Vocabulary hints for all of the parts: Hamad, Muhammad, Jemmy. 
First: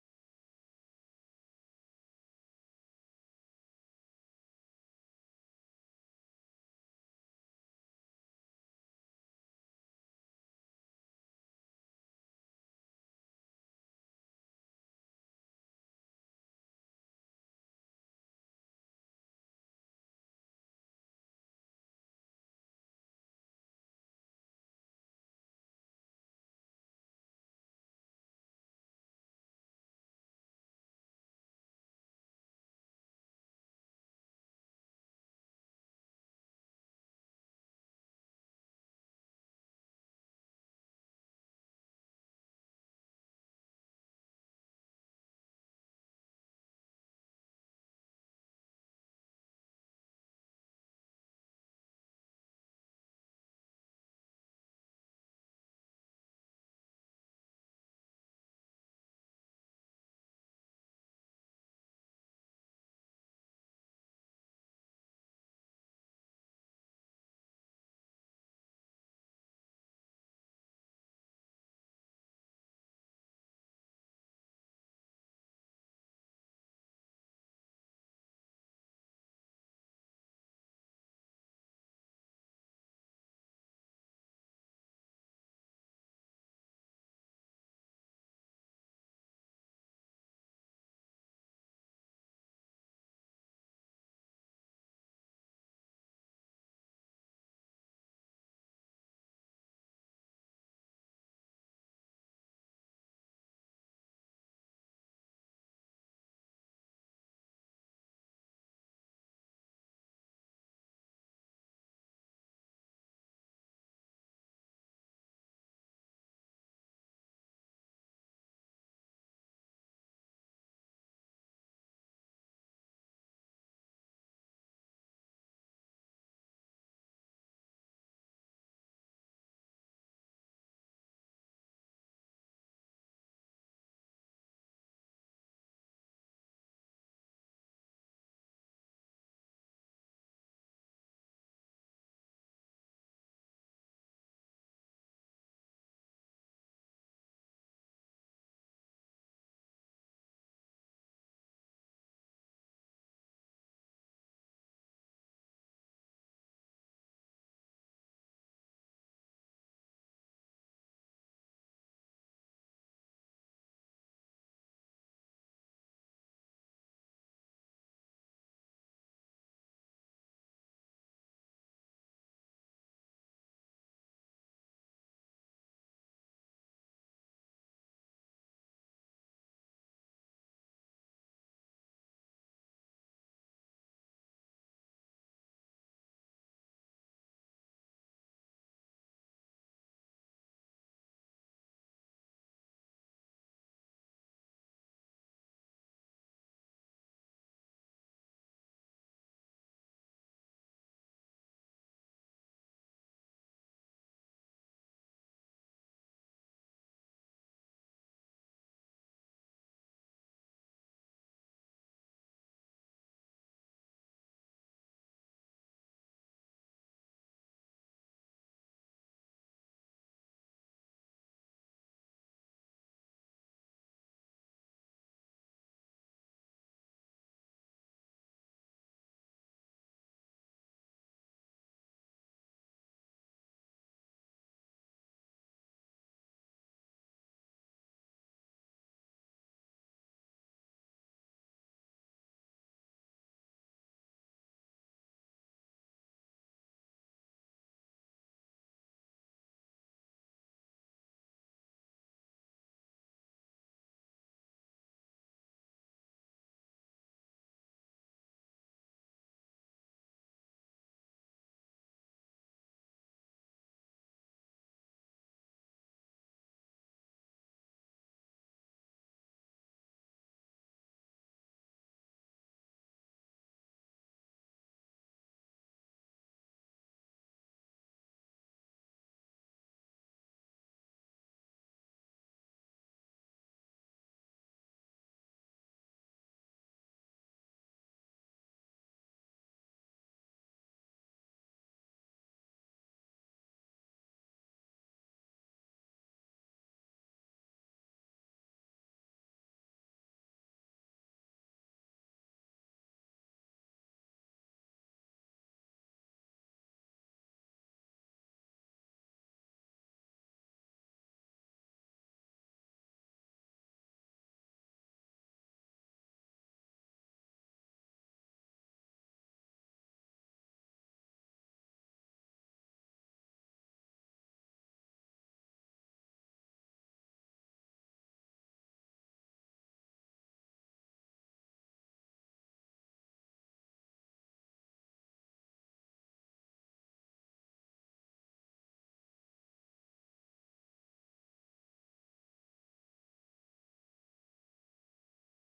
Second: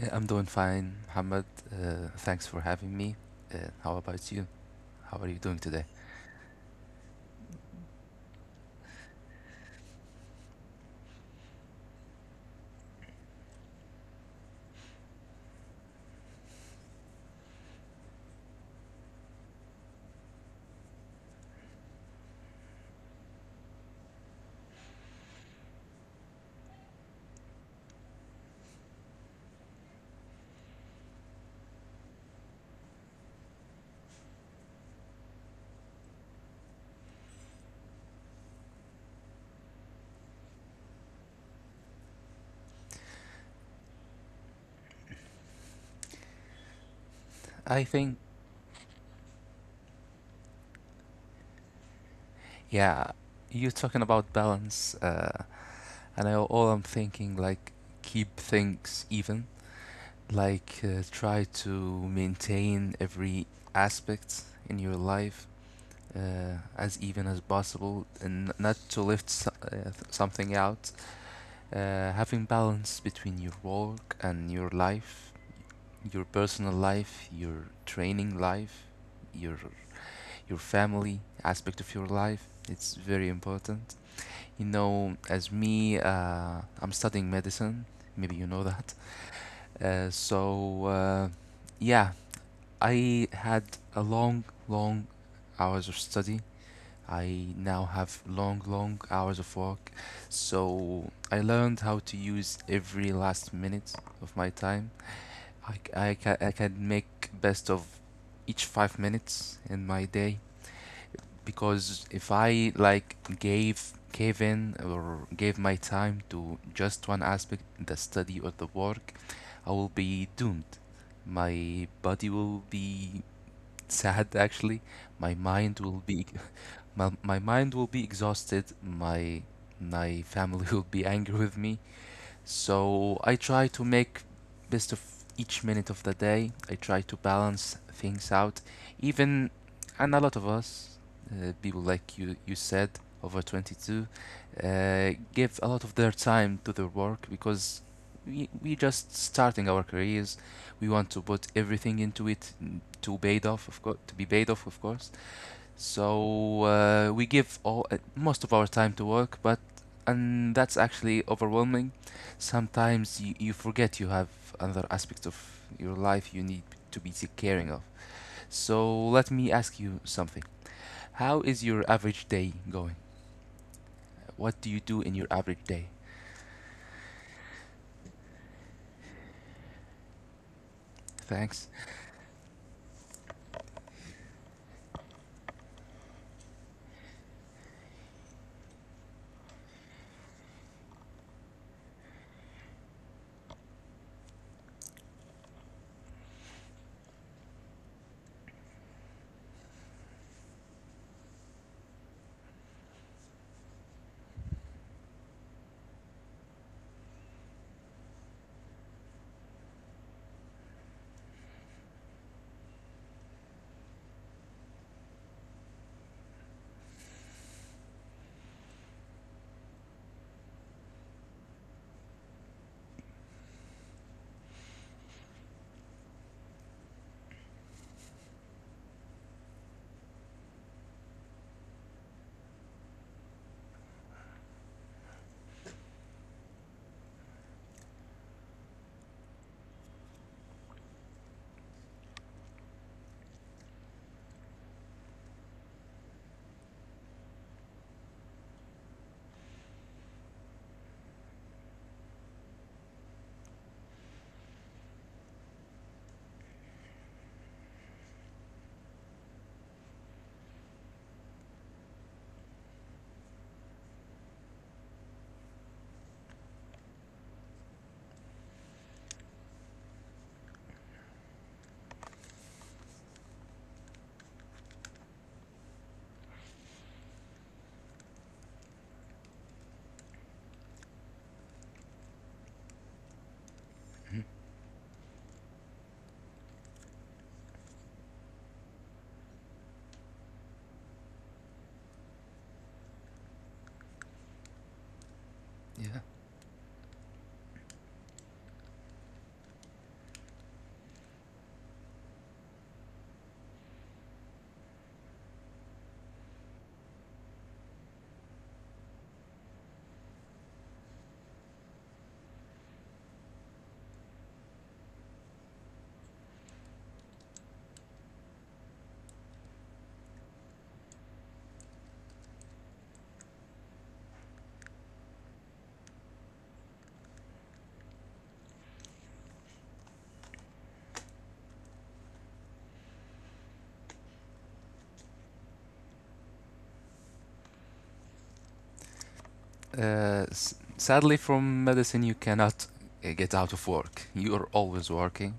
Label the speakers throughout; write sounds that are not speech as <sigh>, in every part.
Speaker 1: I'm doing fine, Hamad. Thanks for having me. How about you? How are you doing today? I think, yeah, you're talking about balance, and I, all I'm thinking like keep things even, like try to maintain every aspect in your life as even as possible, and not to lift something out. Having balance between your work and your life, your personal life, your training life, your your family aspect of your life. It's very important. You know, as me, I'm studying medicine. Maybe you know that. So yeah, I had a long, long hours of study. I now have long, long hours of work. So I learned how to use every last minute of my time. I I I can make best of each 5 minutes in my day, because if I like gave in or gave my time to just one aspect, the study or the work, I will be doomed. My body will be <laughs> sad actually. My mind will be <laughs> my mind will be exhausted. My family <laughs> will be angry with me, so I try to make best of each minute of the day. I try to balance things out. Even, and a lot of us, people like you said, over 22, give a lot of their time to their work because we just starting our careers. We want to put everything into it to paid off, of course, to be paid off, of course. So we give all most of our time to work, but and that's actually overwhelming. Sometimes you forget you have other aspects of your life you need to be caring of. So let me ask you something. How is your average day going? What do you do in your average day? Thanks. <laughs> Yeah. Sadly, from medicine, you cannot get out of work. You are always working.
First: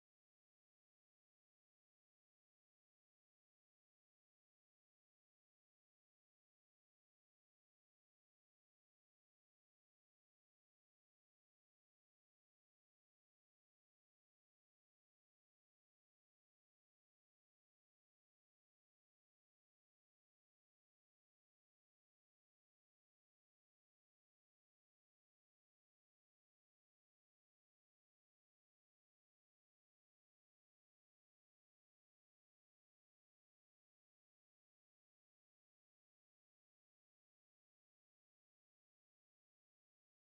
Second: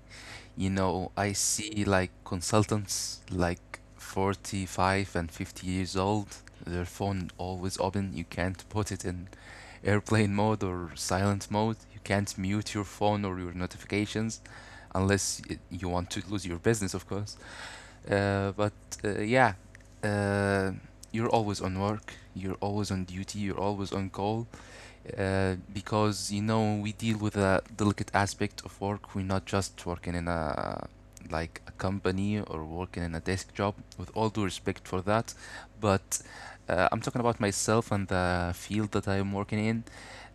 Speaker 1: You know, I see like consultants like 45 and 50 years old, their phone always open. You can't put it in airplane mode or silent mode. You can't mute your phone or your notifications unless you want to lose your business, of course. But uh, yeah, uh, you're always on work, you're always on duty, you're always on call, because you know we deal with a delicate aspect of work. We're not just working in a like a company or working in a desk job. With all due respect for that, but I'm talking about myself and the field that I am working in.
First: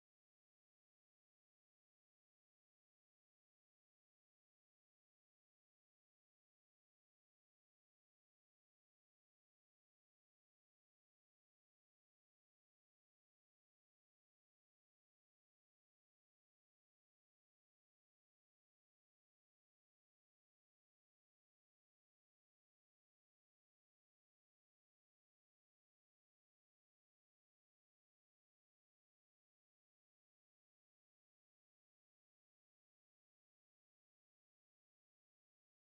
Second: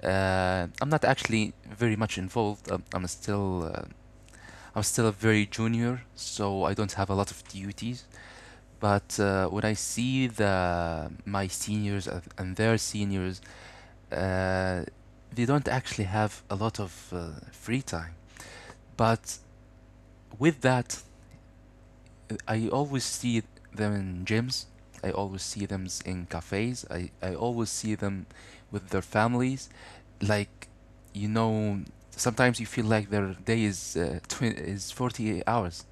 Speaker 1: I'm not actually very much involved. I'm still a very junior, so I don't have a lot of duties. But when I see the my seniors and their seniors, uh, they don't actually have a lot of free time. But with that, I always see them in gyms. I always see them in cafes. I always see them with their families. Like, you know, sometimes you feel like their day is <laughs> is 48 hours,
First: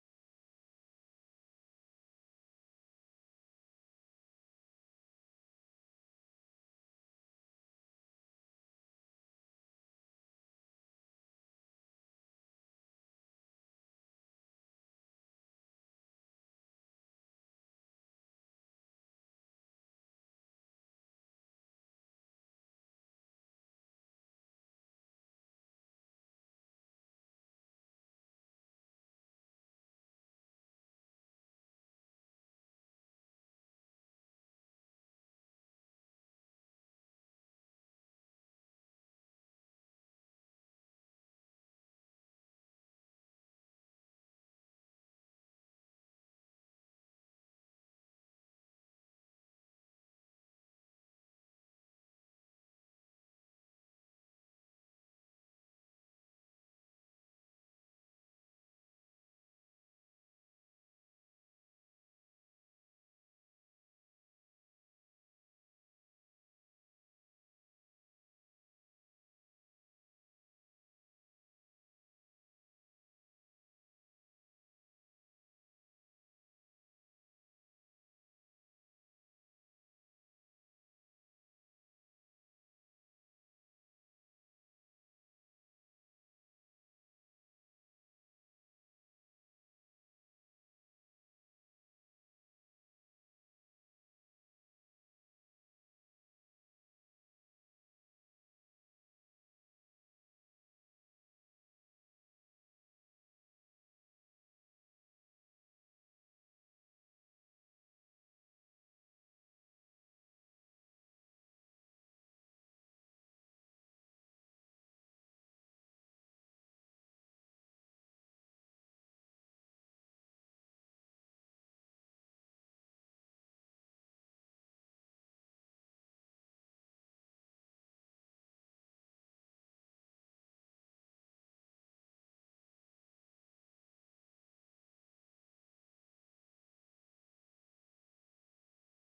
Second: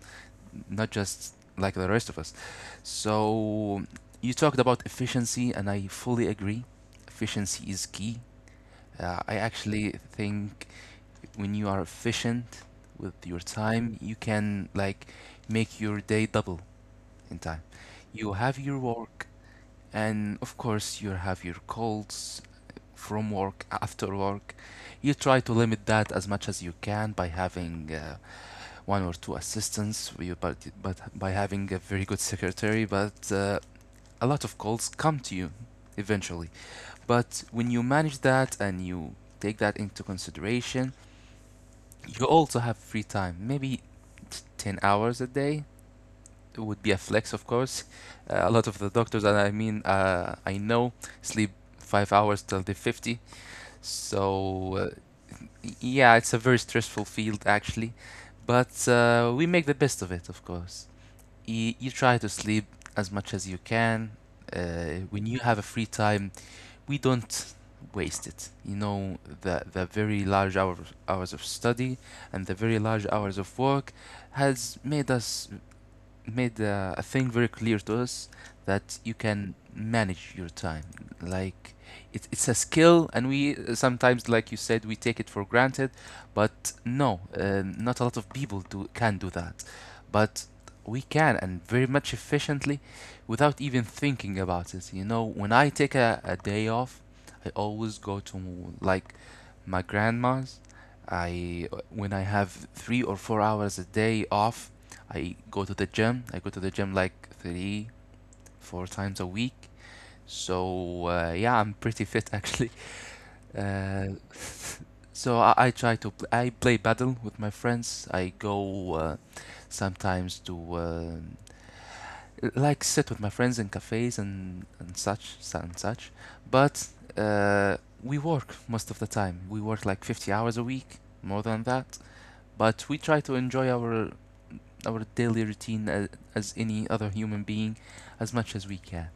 Speaker 1: not just like the rest of us. So you talked about efficiency, and I fully agree. Efficiency is key. I actually think when you are efficient with your time, you can like make your day double in time. You have your work, and of course, you have your calls from work, <laughs> after work. You try to limit that as much as you can by having one or two assistants, but by having a very good secretary. But a lot of calls come to you eventually. But when you manage that and you take that into consideration, you also have free time maybe 10 hours a day. It would be a flex, of course. A lot of the doctors that I know sleep 5 hours till they're 50. So yeah, it's a very stressful field actually, but we make the best of it, of course. You try to sleep as much as you can when you have a free time. We don't waste it. You know, the very large hours of study and the very large hours of work has made us made a thing very clear to us, that you can manage your time. Like it's a skill, and we sometimes, like you said, we take it for granted. But no, not a lot of people do can do that. But we can, and very much efficiently, without even thinking about it. You know, when I take a day off, I always go to like my grandma's. I when I have 3 or 4 hours a day off, I go to the gym. I go to the gym like three, four times a week. So yeah, I'm pretty fit actually. Uh, <laughs> so I try to I play paddle with my friends. I go sometimes to like sit with my friends in cafes and such and such. But uh, we work most of the time. We work like 50 hours a week, more than that. But we try to enjoy our daily routine as any other human being as much as we can.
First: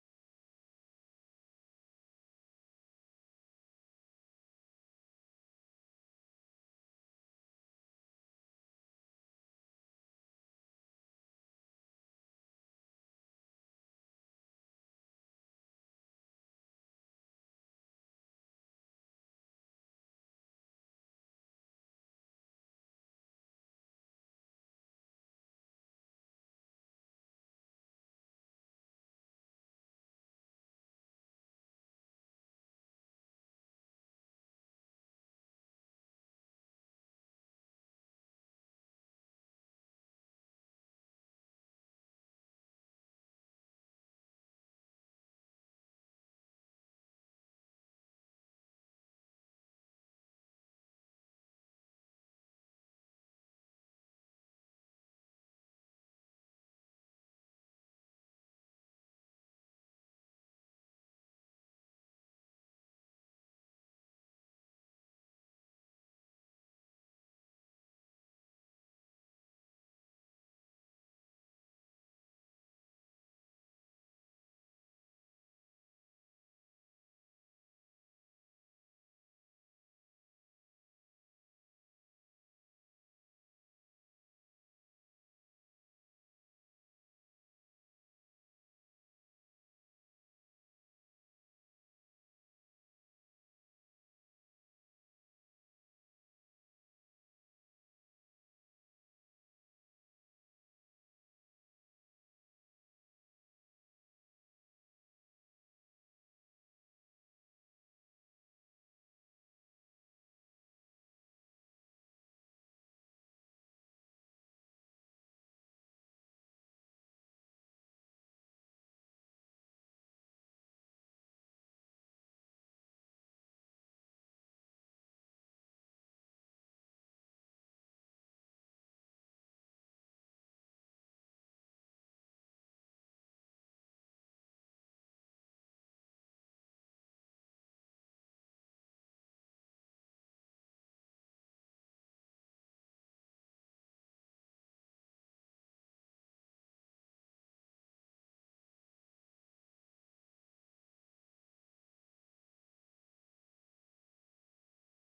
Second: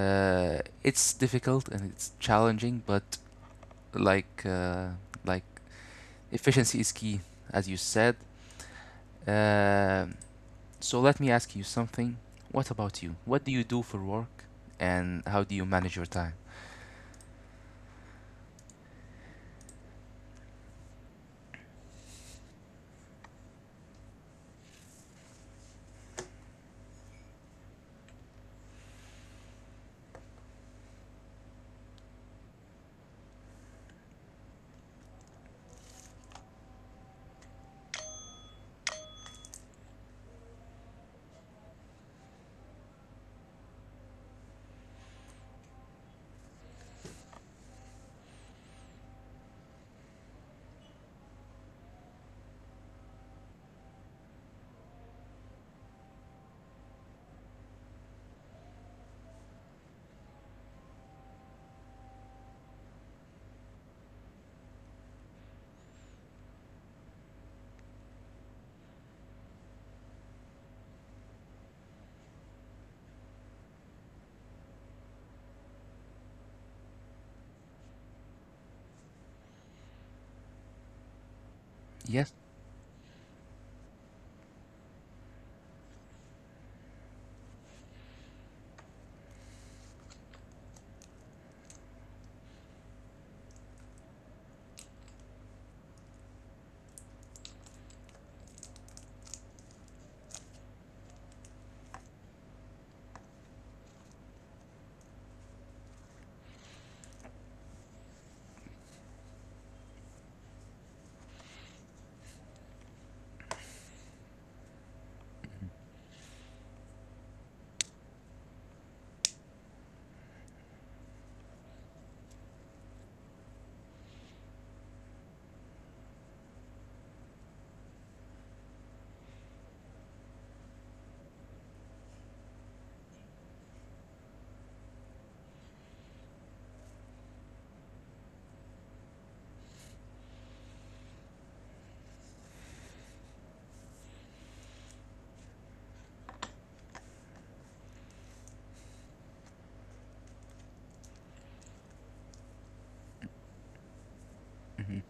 Speaker 1: It's difficult and it's challenging, but like uh, like efficiency is key, as you said. Um so let me ask you something. What about you? What do you do for work, and how do you manage your time? Yes. Mhm.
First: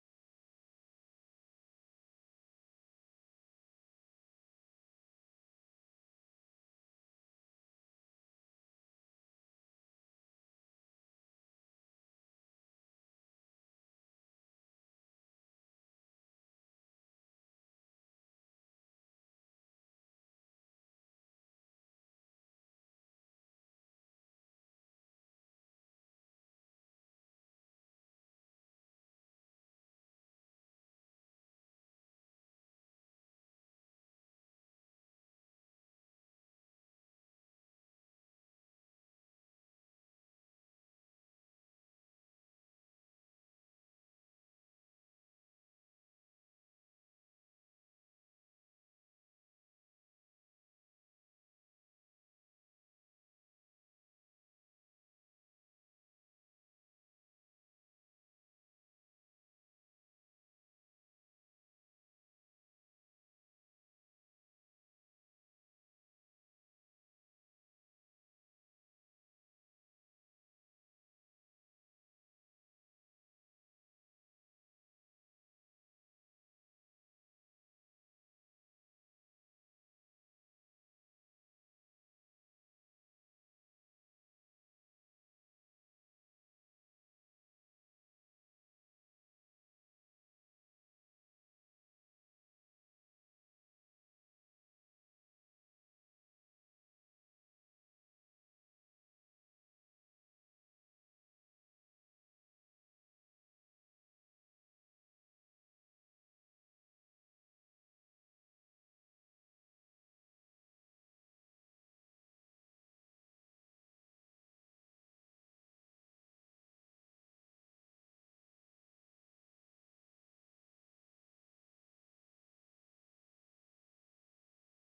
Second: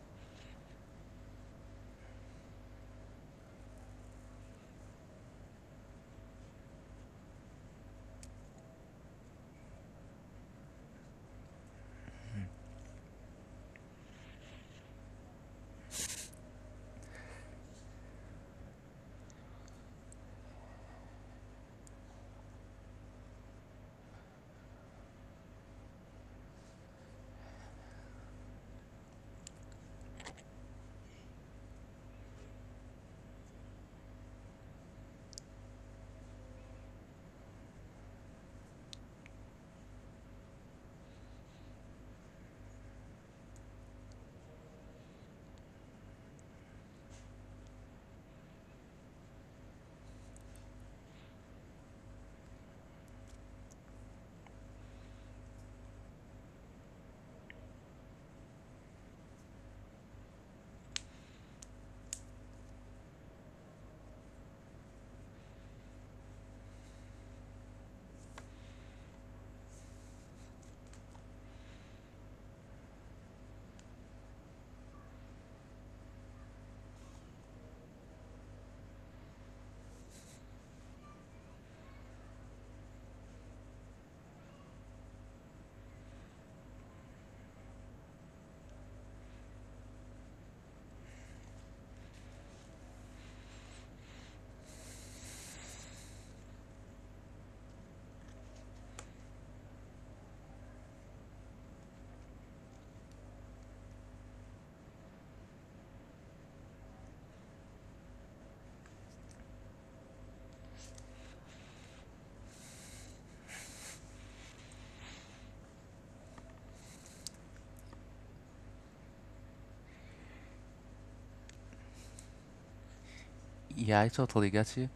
Speaker 1: Yeah, I totally get you.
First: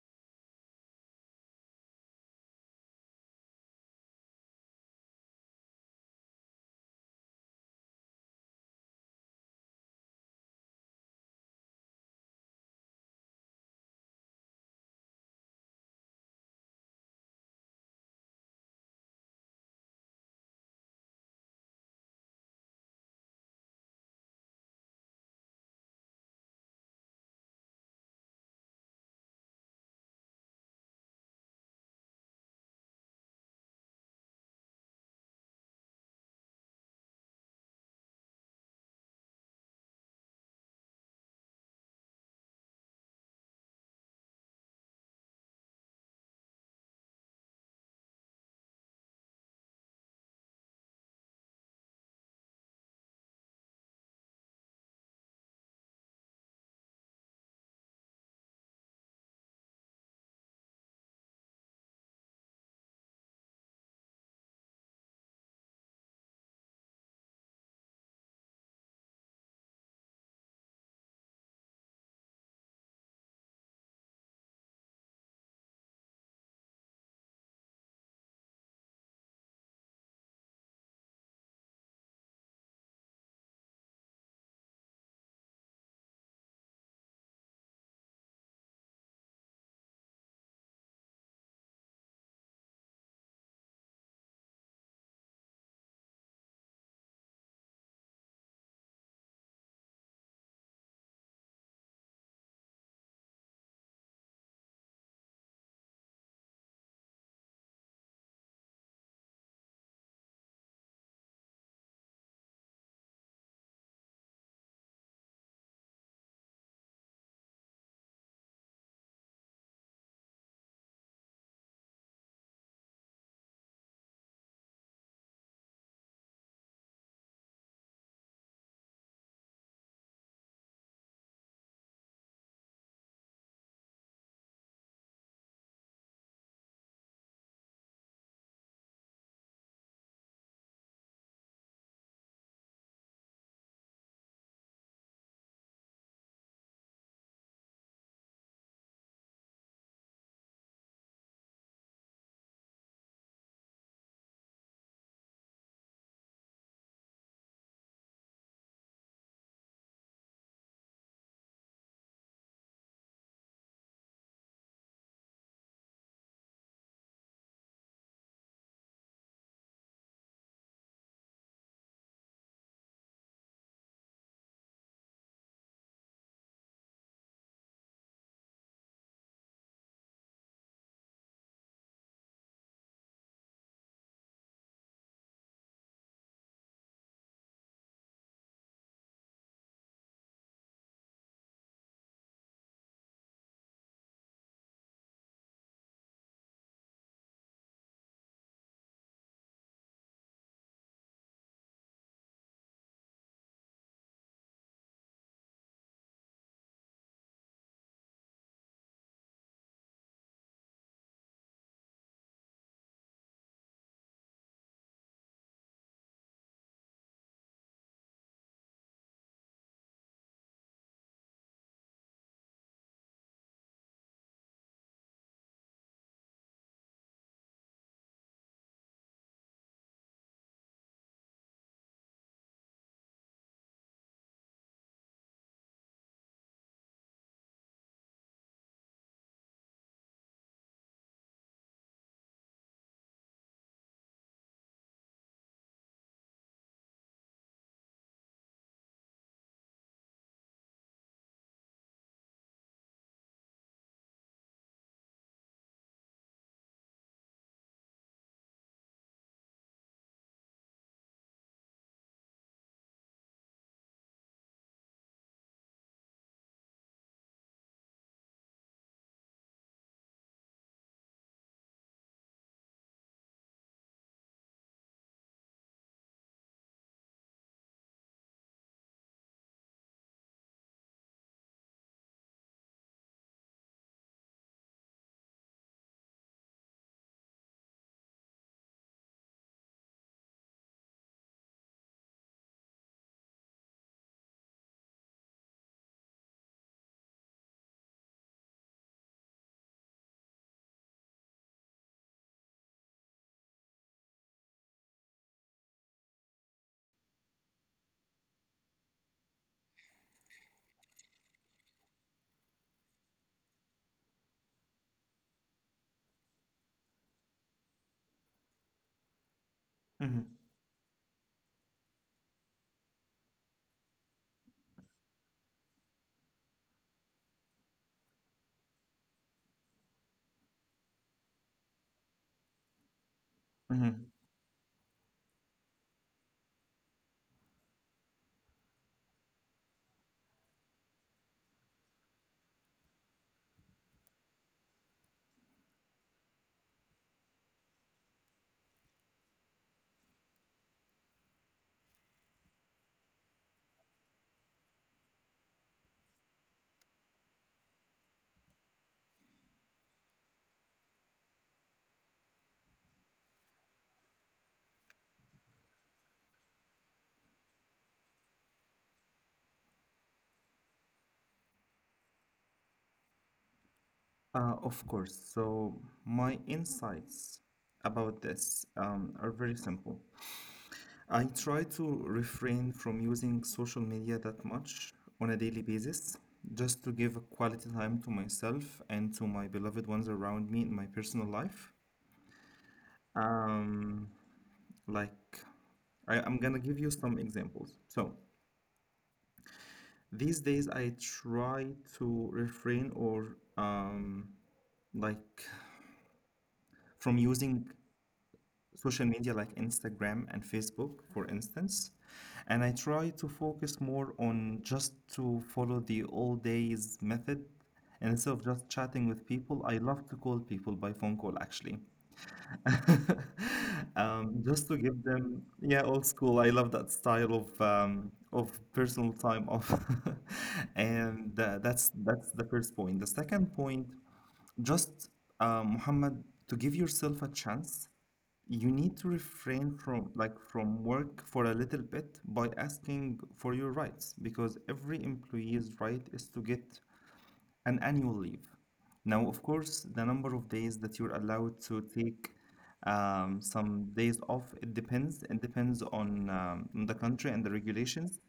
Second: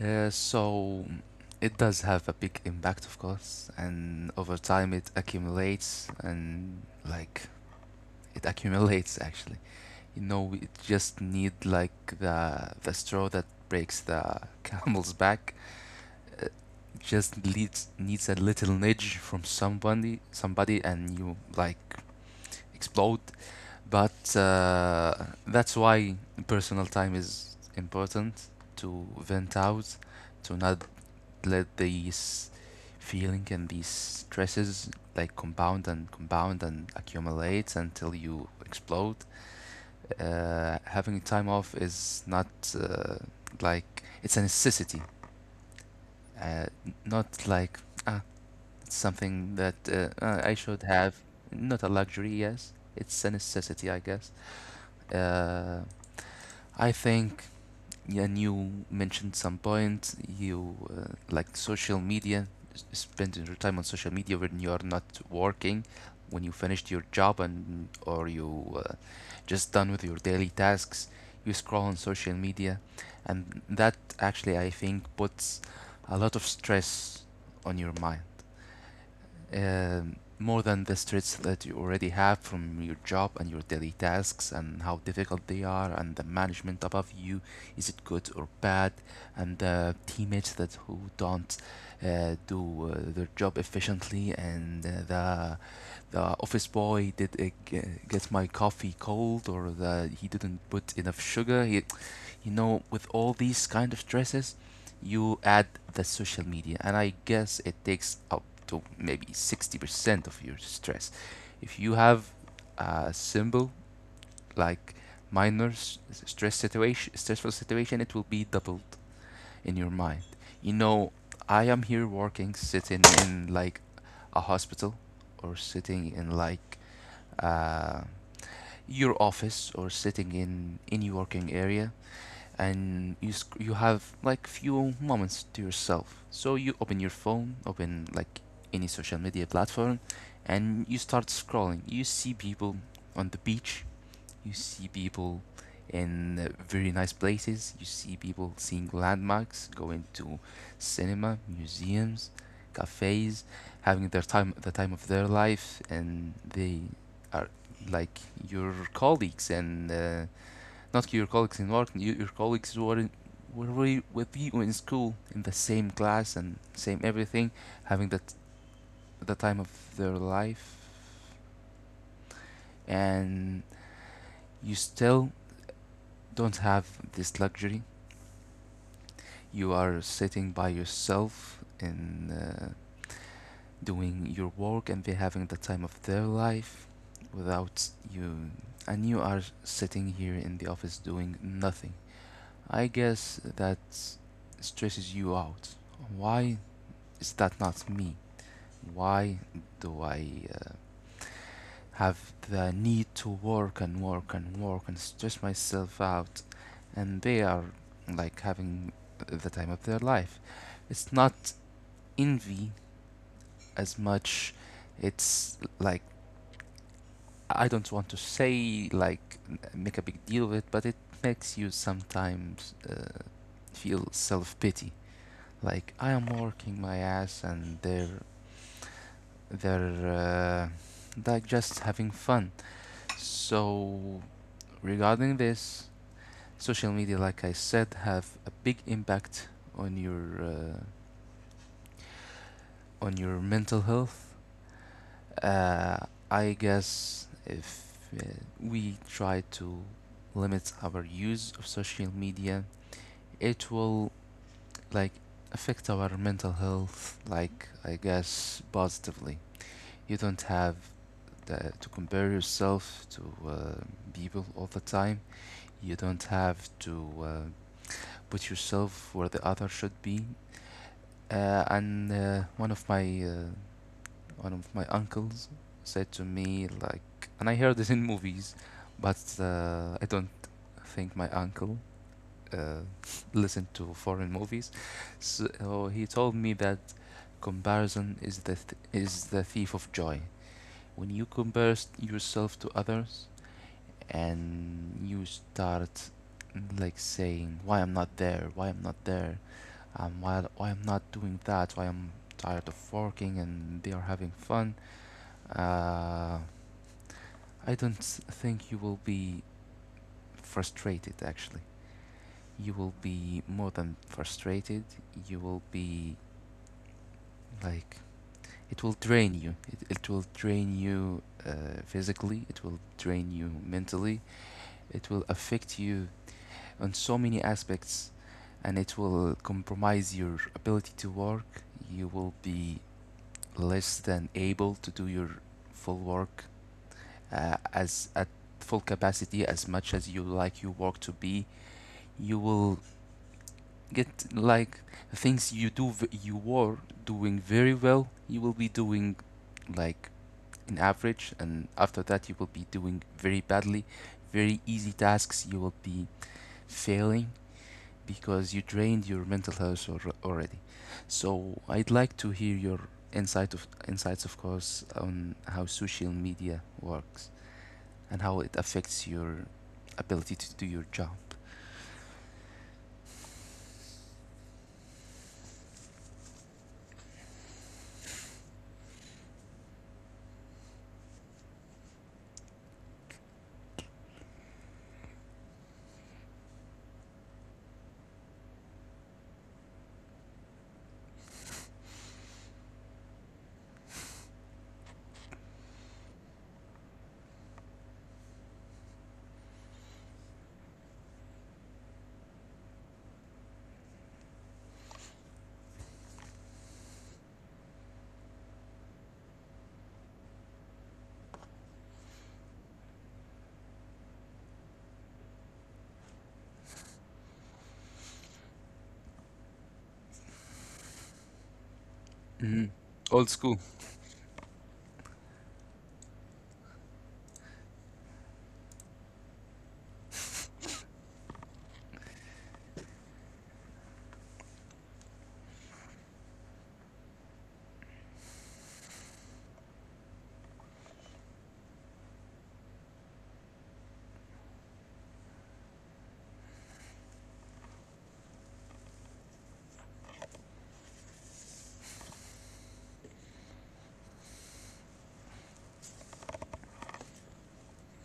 Speaker 1: So it does have a big impact, of course, and over time it accumulates and like it accumulates actually. You know, it just need like the straw that breaks the <laughs> camel's back. It just leads, needs a little nudge from somebody, somebody, and you like explode. But that's why personal time is important, to vent out, to not let these feeling and these stresses like compound and compound and accumulate until you explode. Having time off is not uh, like it's a necessity, uh, not like ah, it's something that I should have. Not a luxury, yes. It's a necessity, I guess. Uh, I think yeah, and you mentioned some point you like social media, spending your time on social media when you are not working, when you finished your job and or you just done with your daily tasks, you scroll on social media, and that actually I think puts a lot of stress on your mind, more than the stress that you already have from your job and your daily tasks and how difficult they are, and the management above you, is it good or bad, and the teammates that who don't do their job efficiently, and the office boy did get my coffee cold or that he didn't put enough sugar. He, you know, with all these kind of stresses, you add the social media, and I guess it takes up to maybe 60% of your stress. If you have a symbol like minor s- stress situation, stressful situation, it will be doubled in your mind. You know, I am here working, sitting in like a hospital or sitting in like uh, your office or sitting in any working area, and you you have like few moments to yourself, so you open your phone, open like any social media platform and you start scrolling. You see people on the beach, you see people in very nice places. You see people seeing landmarks, going to cinema, museums, cafes, having their time, the time of their life, and they are like your colleagues and not your colleagues in work. You, your colleagues who are in, were with you in school in the same class and same everything, having the time of their life, and you still don't have this luxury. You are sitting by yourself and doing your work, and they're having the time of their life without you, and you are sitting here in the office doing nothing. I guess that stresses you out. Why is that not me? Why do I have the need to work and work and work and stress myself out, and they are like having the time of their life. It's not envy as much. It's like I don't want to say like make a big deal of it, but it makes you sometimes feel self pity. Like I am working my ass and they're like just having fun. So regarding this, social media, like I said, have a big impact on your uh, on your mental health. Uh, I guess if we try to limit our use of social media, it will like affect our mental health, like I guess positively. You don't have the, to compare yourself to uh, people all the time. You don't have to put yourself where the other should be. And one of my uncles said to me like, and I heard this in movies, but I don't think my uncle uh, <laughs> listened to foreign movies, so so he told me that comparison is the is the thief of joy. When you compare yourself to others and you start like saying why I'm not there, why I'm not there, why I'm not doing that, why I'm tired of working and they are having fun, uh, I don't think you will be frustrated, actually. You will be more than frustrated. You will be like, it will drain you. It will
Speaker 2: Mhm,
Speaker 1: drain you physically, it will drain you mentally, it will affect you on so many aspects, and it will compromise your ability to work. You will be less
Speaker 2: mhm.
Speaker 1: than able to do your full work as at full capacity as much as you like your work to be. You will get like things you do, you were doing very well, you will be doing like an average, and after that you will be doing very badly. Very easy tasks you will be failing, because you drained your mental health already. So I'd like to hear your insight of insights, of course, on how social media works and how it affects your ability to do your job.
Speaker 2: Of course. So, my insights about this are very simple. I try to refrain from using social media that much on a daily basis, just to give a quality time to myself and to my beloved ones around me in my personal life. Um, like, I'm gonna give you some examples. So, these days I try to refrain or like from using social media like Instagram and Facebook, for instance. And I try to focus more on just to follow the all days method. And instead of just chatting with people, I love to call people by phone call actually.
Speaker 1: Hmm.
Speaker 2: <laughs>
Speaker 1: Old school.
Speaker 2: Just to give them, yeah, old school. I love that style of personal time off. <laughs> And that's the first point. The second point just, Muhammad, to give yourself a chance, you need to refrain from from work for a little bit by asking for your rights, because every employee's right is to get an annual leave. Now, of course, the number of days that you're allowed to take some days off, it depends. It depends on the country and the regulations.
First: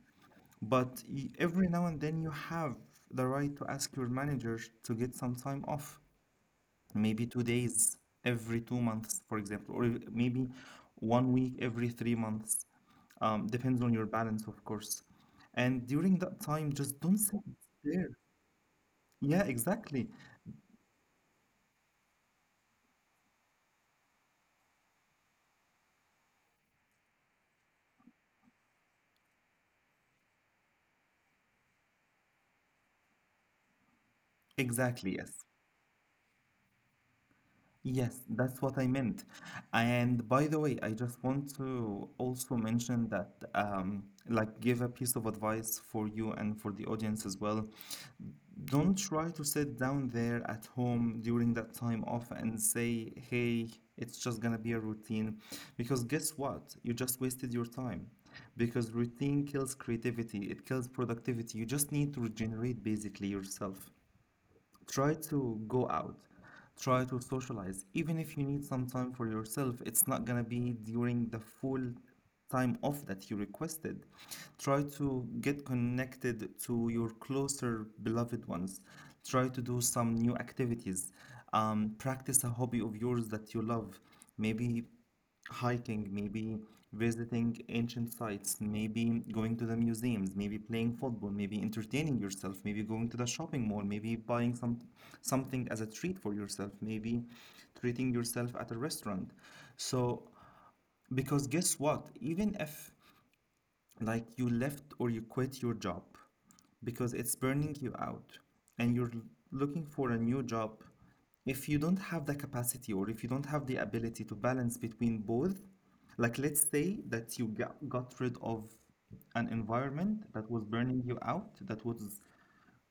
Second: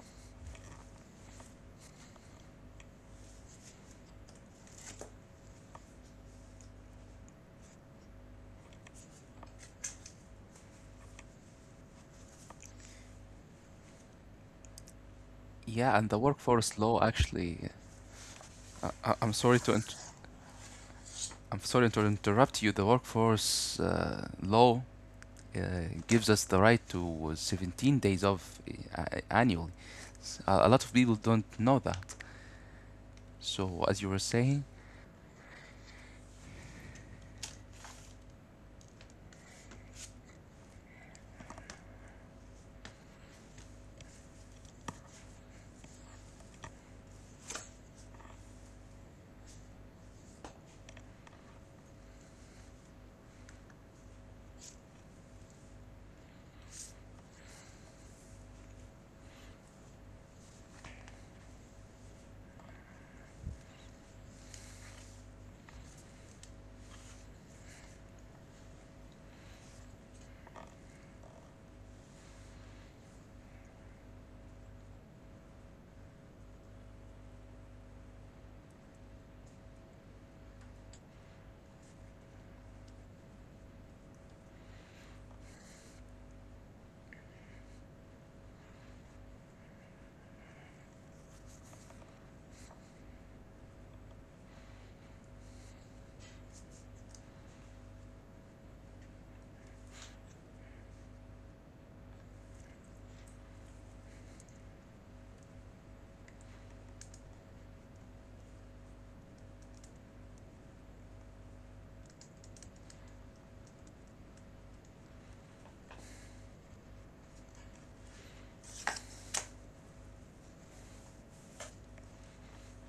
Speaker 2: But every now and then you have the right to ask your manager to get some time off, maybe 2 days every 2 months, for example, or maybe 1 week every 3 months. Depends on your balance, of course. And
Speaker 1: Yeah, and the
Speaker 2: during that time,
Speaker 1: workforce
Speaker 2: just
Speaker 1: law
Speaker 2: don't sit
Speaker 1: actually,
Speaker 2: there.
Speaker 1: I'm
Speaker 2: Yeah,
Speaker 1: sorry to
Speaker 2: exactly.
Speaker 1: I'm sorry to interrupt you. The workforce law uh, gives us the right to 17 days off, uh, annually. A lot of people don't know that. So as you were saying,
Speaker 2: Exactly, yes. Yes, that's what I meant. And by the way, I just want to also mention that, give a piece of advice for you and for the audience as well. Don't try to sit down there at home during that time off and say, hey, it's just gonna be a routine. Because guess what? You just wasted your time. Because routine kills creativity, it kills productivity. You just need to regenerate basically yourself. Try to go out, try to socialize. Even if you need some time for yourself, it's not gonna be during the full time off that you requested. Try to get connected to your closer beloved ones. Try to do some new activities. Practice a hobby of yours that you love. Maybe hiking, maybe visiting ancient sites, maybe going to the museums, maybe playing football, maybe entertaining yourself, maybe going to the shopping mall, maybe buying something as a treat for yourself, maybe treating yourself at a restaurant. So, because guess what? Even if like you left or you quit your job because it's burning you out and looking for a new job, if you don't have the capacity or if you don't have the ability to balance between both, like let's say that you got rid of an environment that was burning you out, that was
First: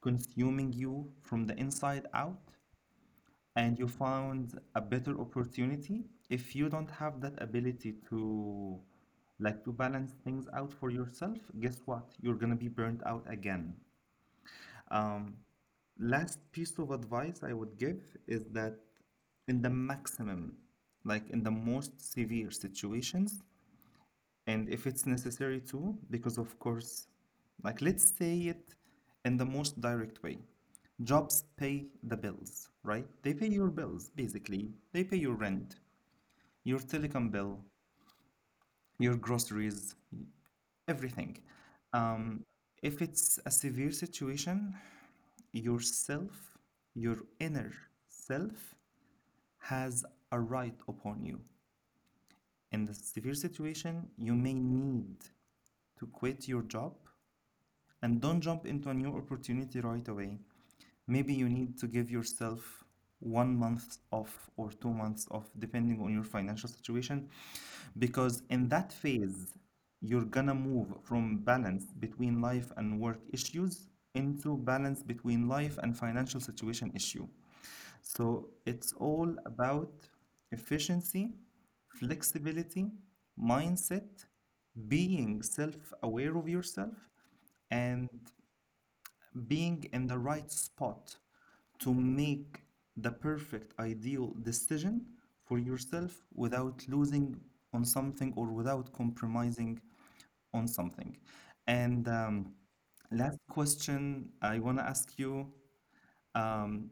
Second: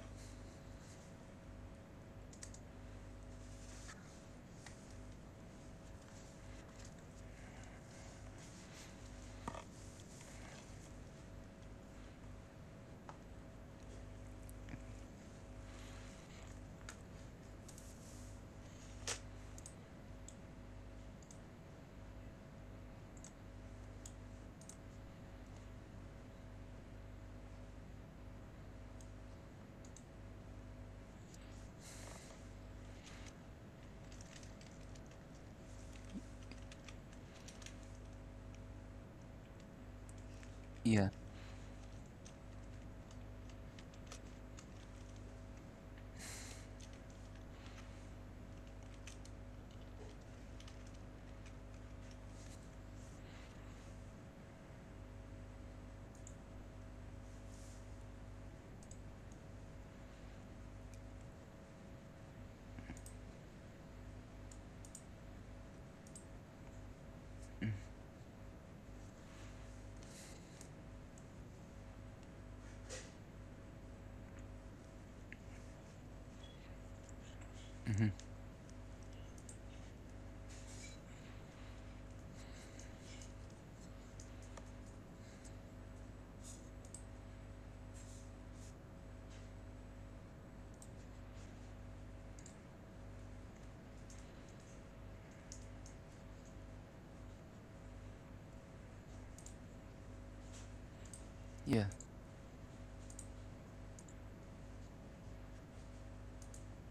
Speaker 2: consuming you from the inside out, and you found a better opportunity. If you don't have that ability to to balance things out for yourself, guess what? You're gonna be burnt out again. um, Last piece of advice I would give is that in the maximum, like in the most severe situations, and if it's necessary too, because of course, like let's say it in the most direct way. Jobs pay the bills, right? They pay your bills, basically. They pay your rent, your telecom bill, your groceries, everything.
Speaker 1: yeah,
Speaker 2: Um, if it's a severe situation, yourself, your inner self, has a right upon you. In the severe situation, you may need to quit your job and don't jump into a new opportunity right away. Maybe you need to give yourself 1 month off or 2 months off, depending on your financial situation, because in that phase, you're gonna move from balance between life and work issues into balance between life and financial situation issue.
Speaker 1: hmm,
Speaker 2: So it's all about efficiency, flexibility, mindset, being self aware of yourself, and being in the right spot to make the perfect ideal decision for yourself without losing on something or without compromising on something.
Speaker 1: yeah.
Speaker 2: And last question I want to ask you, um,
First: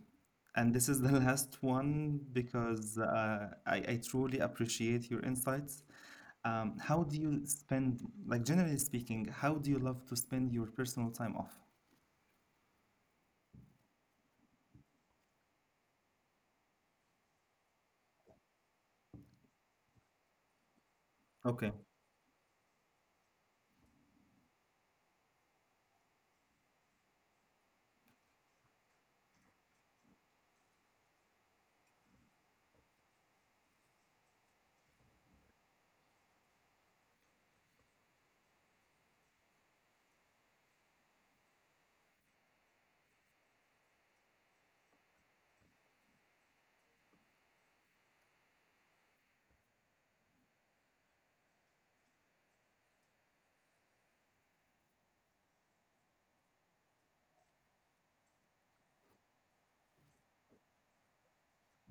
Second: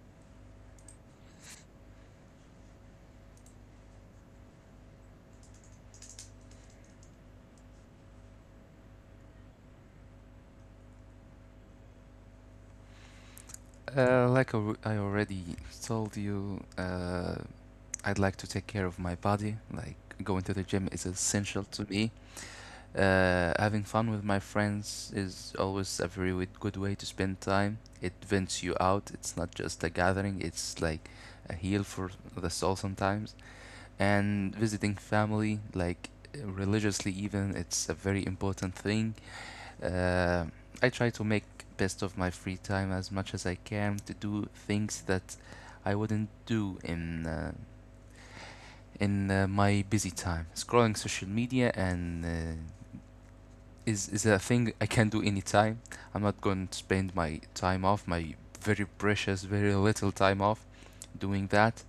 Speaker 2: and this is the <laughs> last one, because I truly appreciate your insights. How do you spend, like generally speaking, how do you love to spend your personal time off?
Speaker 1: Like I I already told you, I'd like to take care of my body. Like going to the gym is essential
Speaker 2: Okay.
Speaker 1: to me. Having fun with my friends is always a very good way to spend time. It vents you out. It's not just a gathering, it's like a heal for the soul sometimes. And visiting family, like religiously, even, it's a very important thing. Uh, I try to make best of my free time as much as I can to do things that I wouldn't do in my busy time. Scrolling social media and is a thing I can do anytime. I'm not going to spend my time off, my very precious, very little time off, doing that.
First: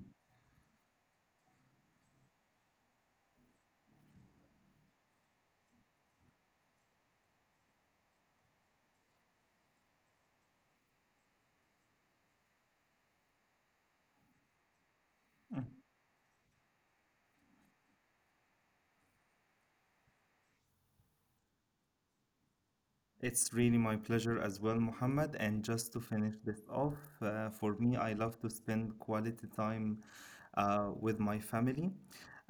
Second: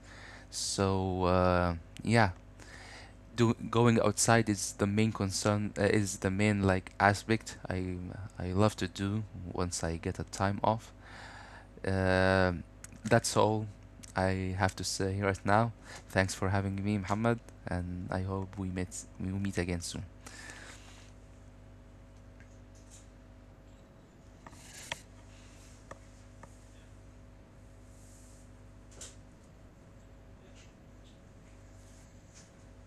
Speaker 1: So yeah, do, going outside is the main concern. Is the main like aspect I love to do once I get a time off. Um that's all I have to say right now. Thanks for having me, Muhammad, and I hope we will meet again soon.
Speaker 2: It's really my pleasure as well, Mohammed. And just to finish this off, for me, I love to spend quality time with my family.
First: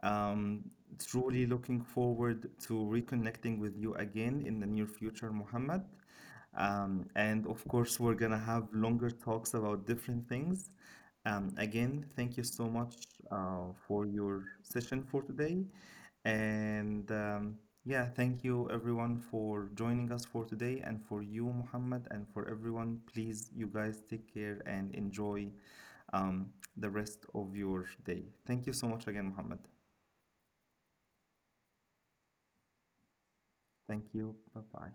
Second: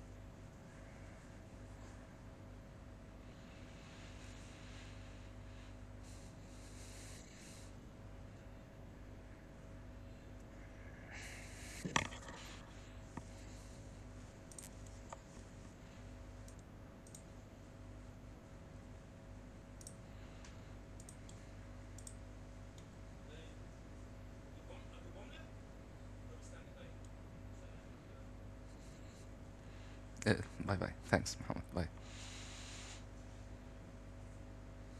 Speaker 2: Um, Truly looking forward to reconnecting with you again in the near future, Mohammed. And of course, we're gonna have longer talks about different things. Again, thank you so much for your session for today. And yeah, thank you everyone for joining us for today and for you, Muhammad, and for everyone. Please, you guys take care and enjoy um, the rest of your day. Thank you so much again, Muhammad.
Speaker 1: Uh, Bye bye. Thanks, Muhammad. Bye.
Speaker 2: Thank you. Bye bye.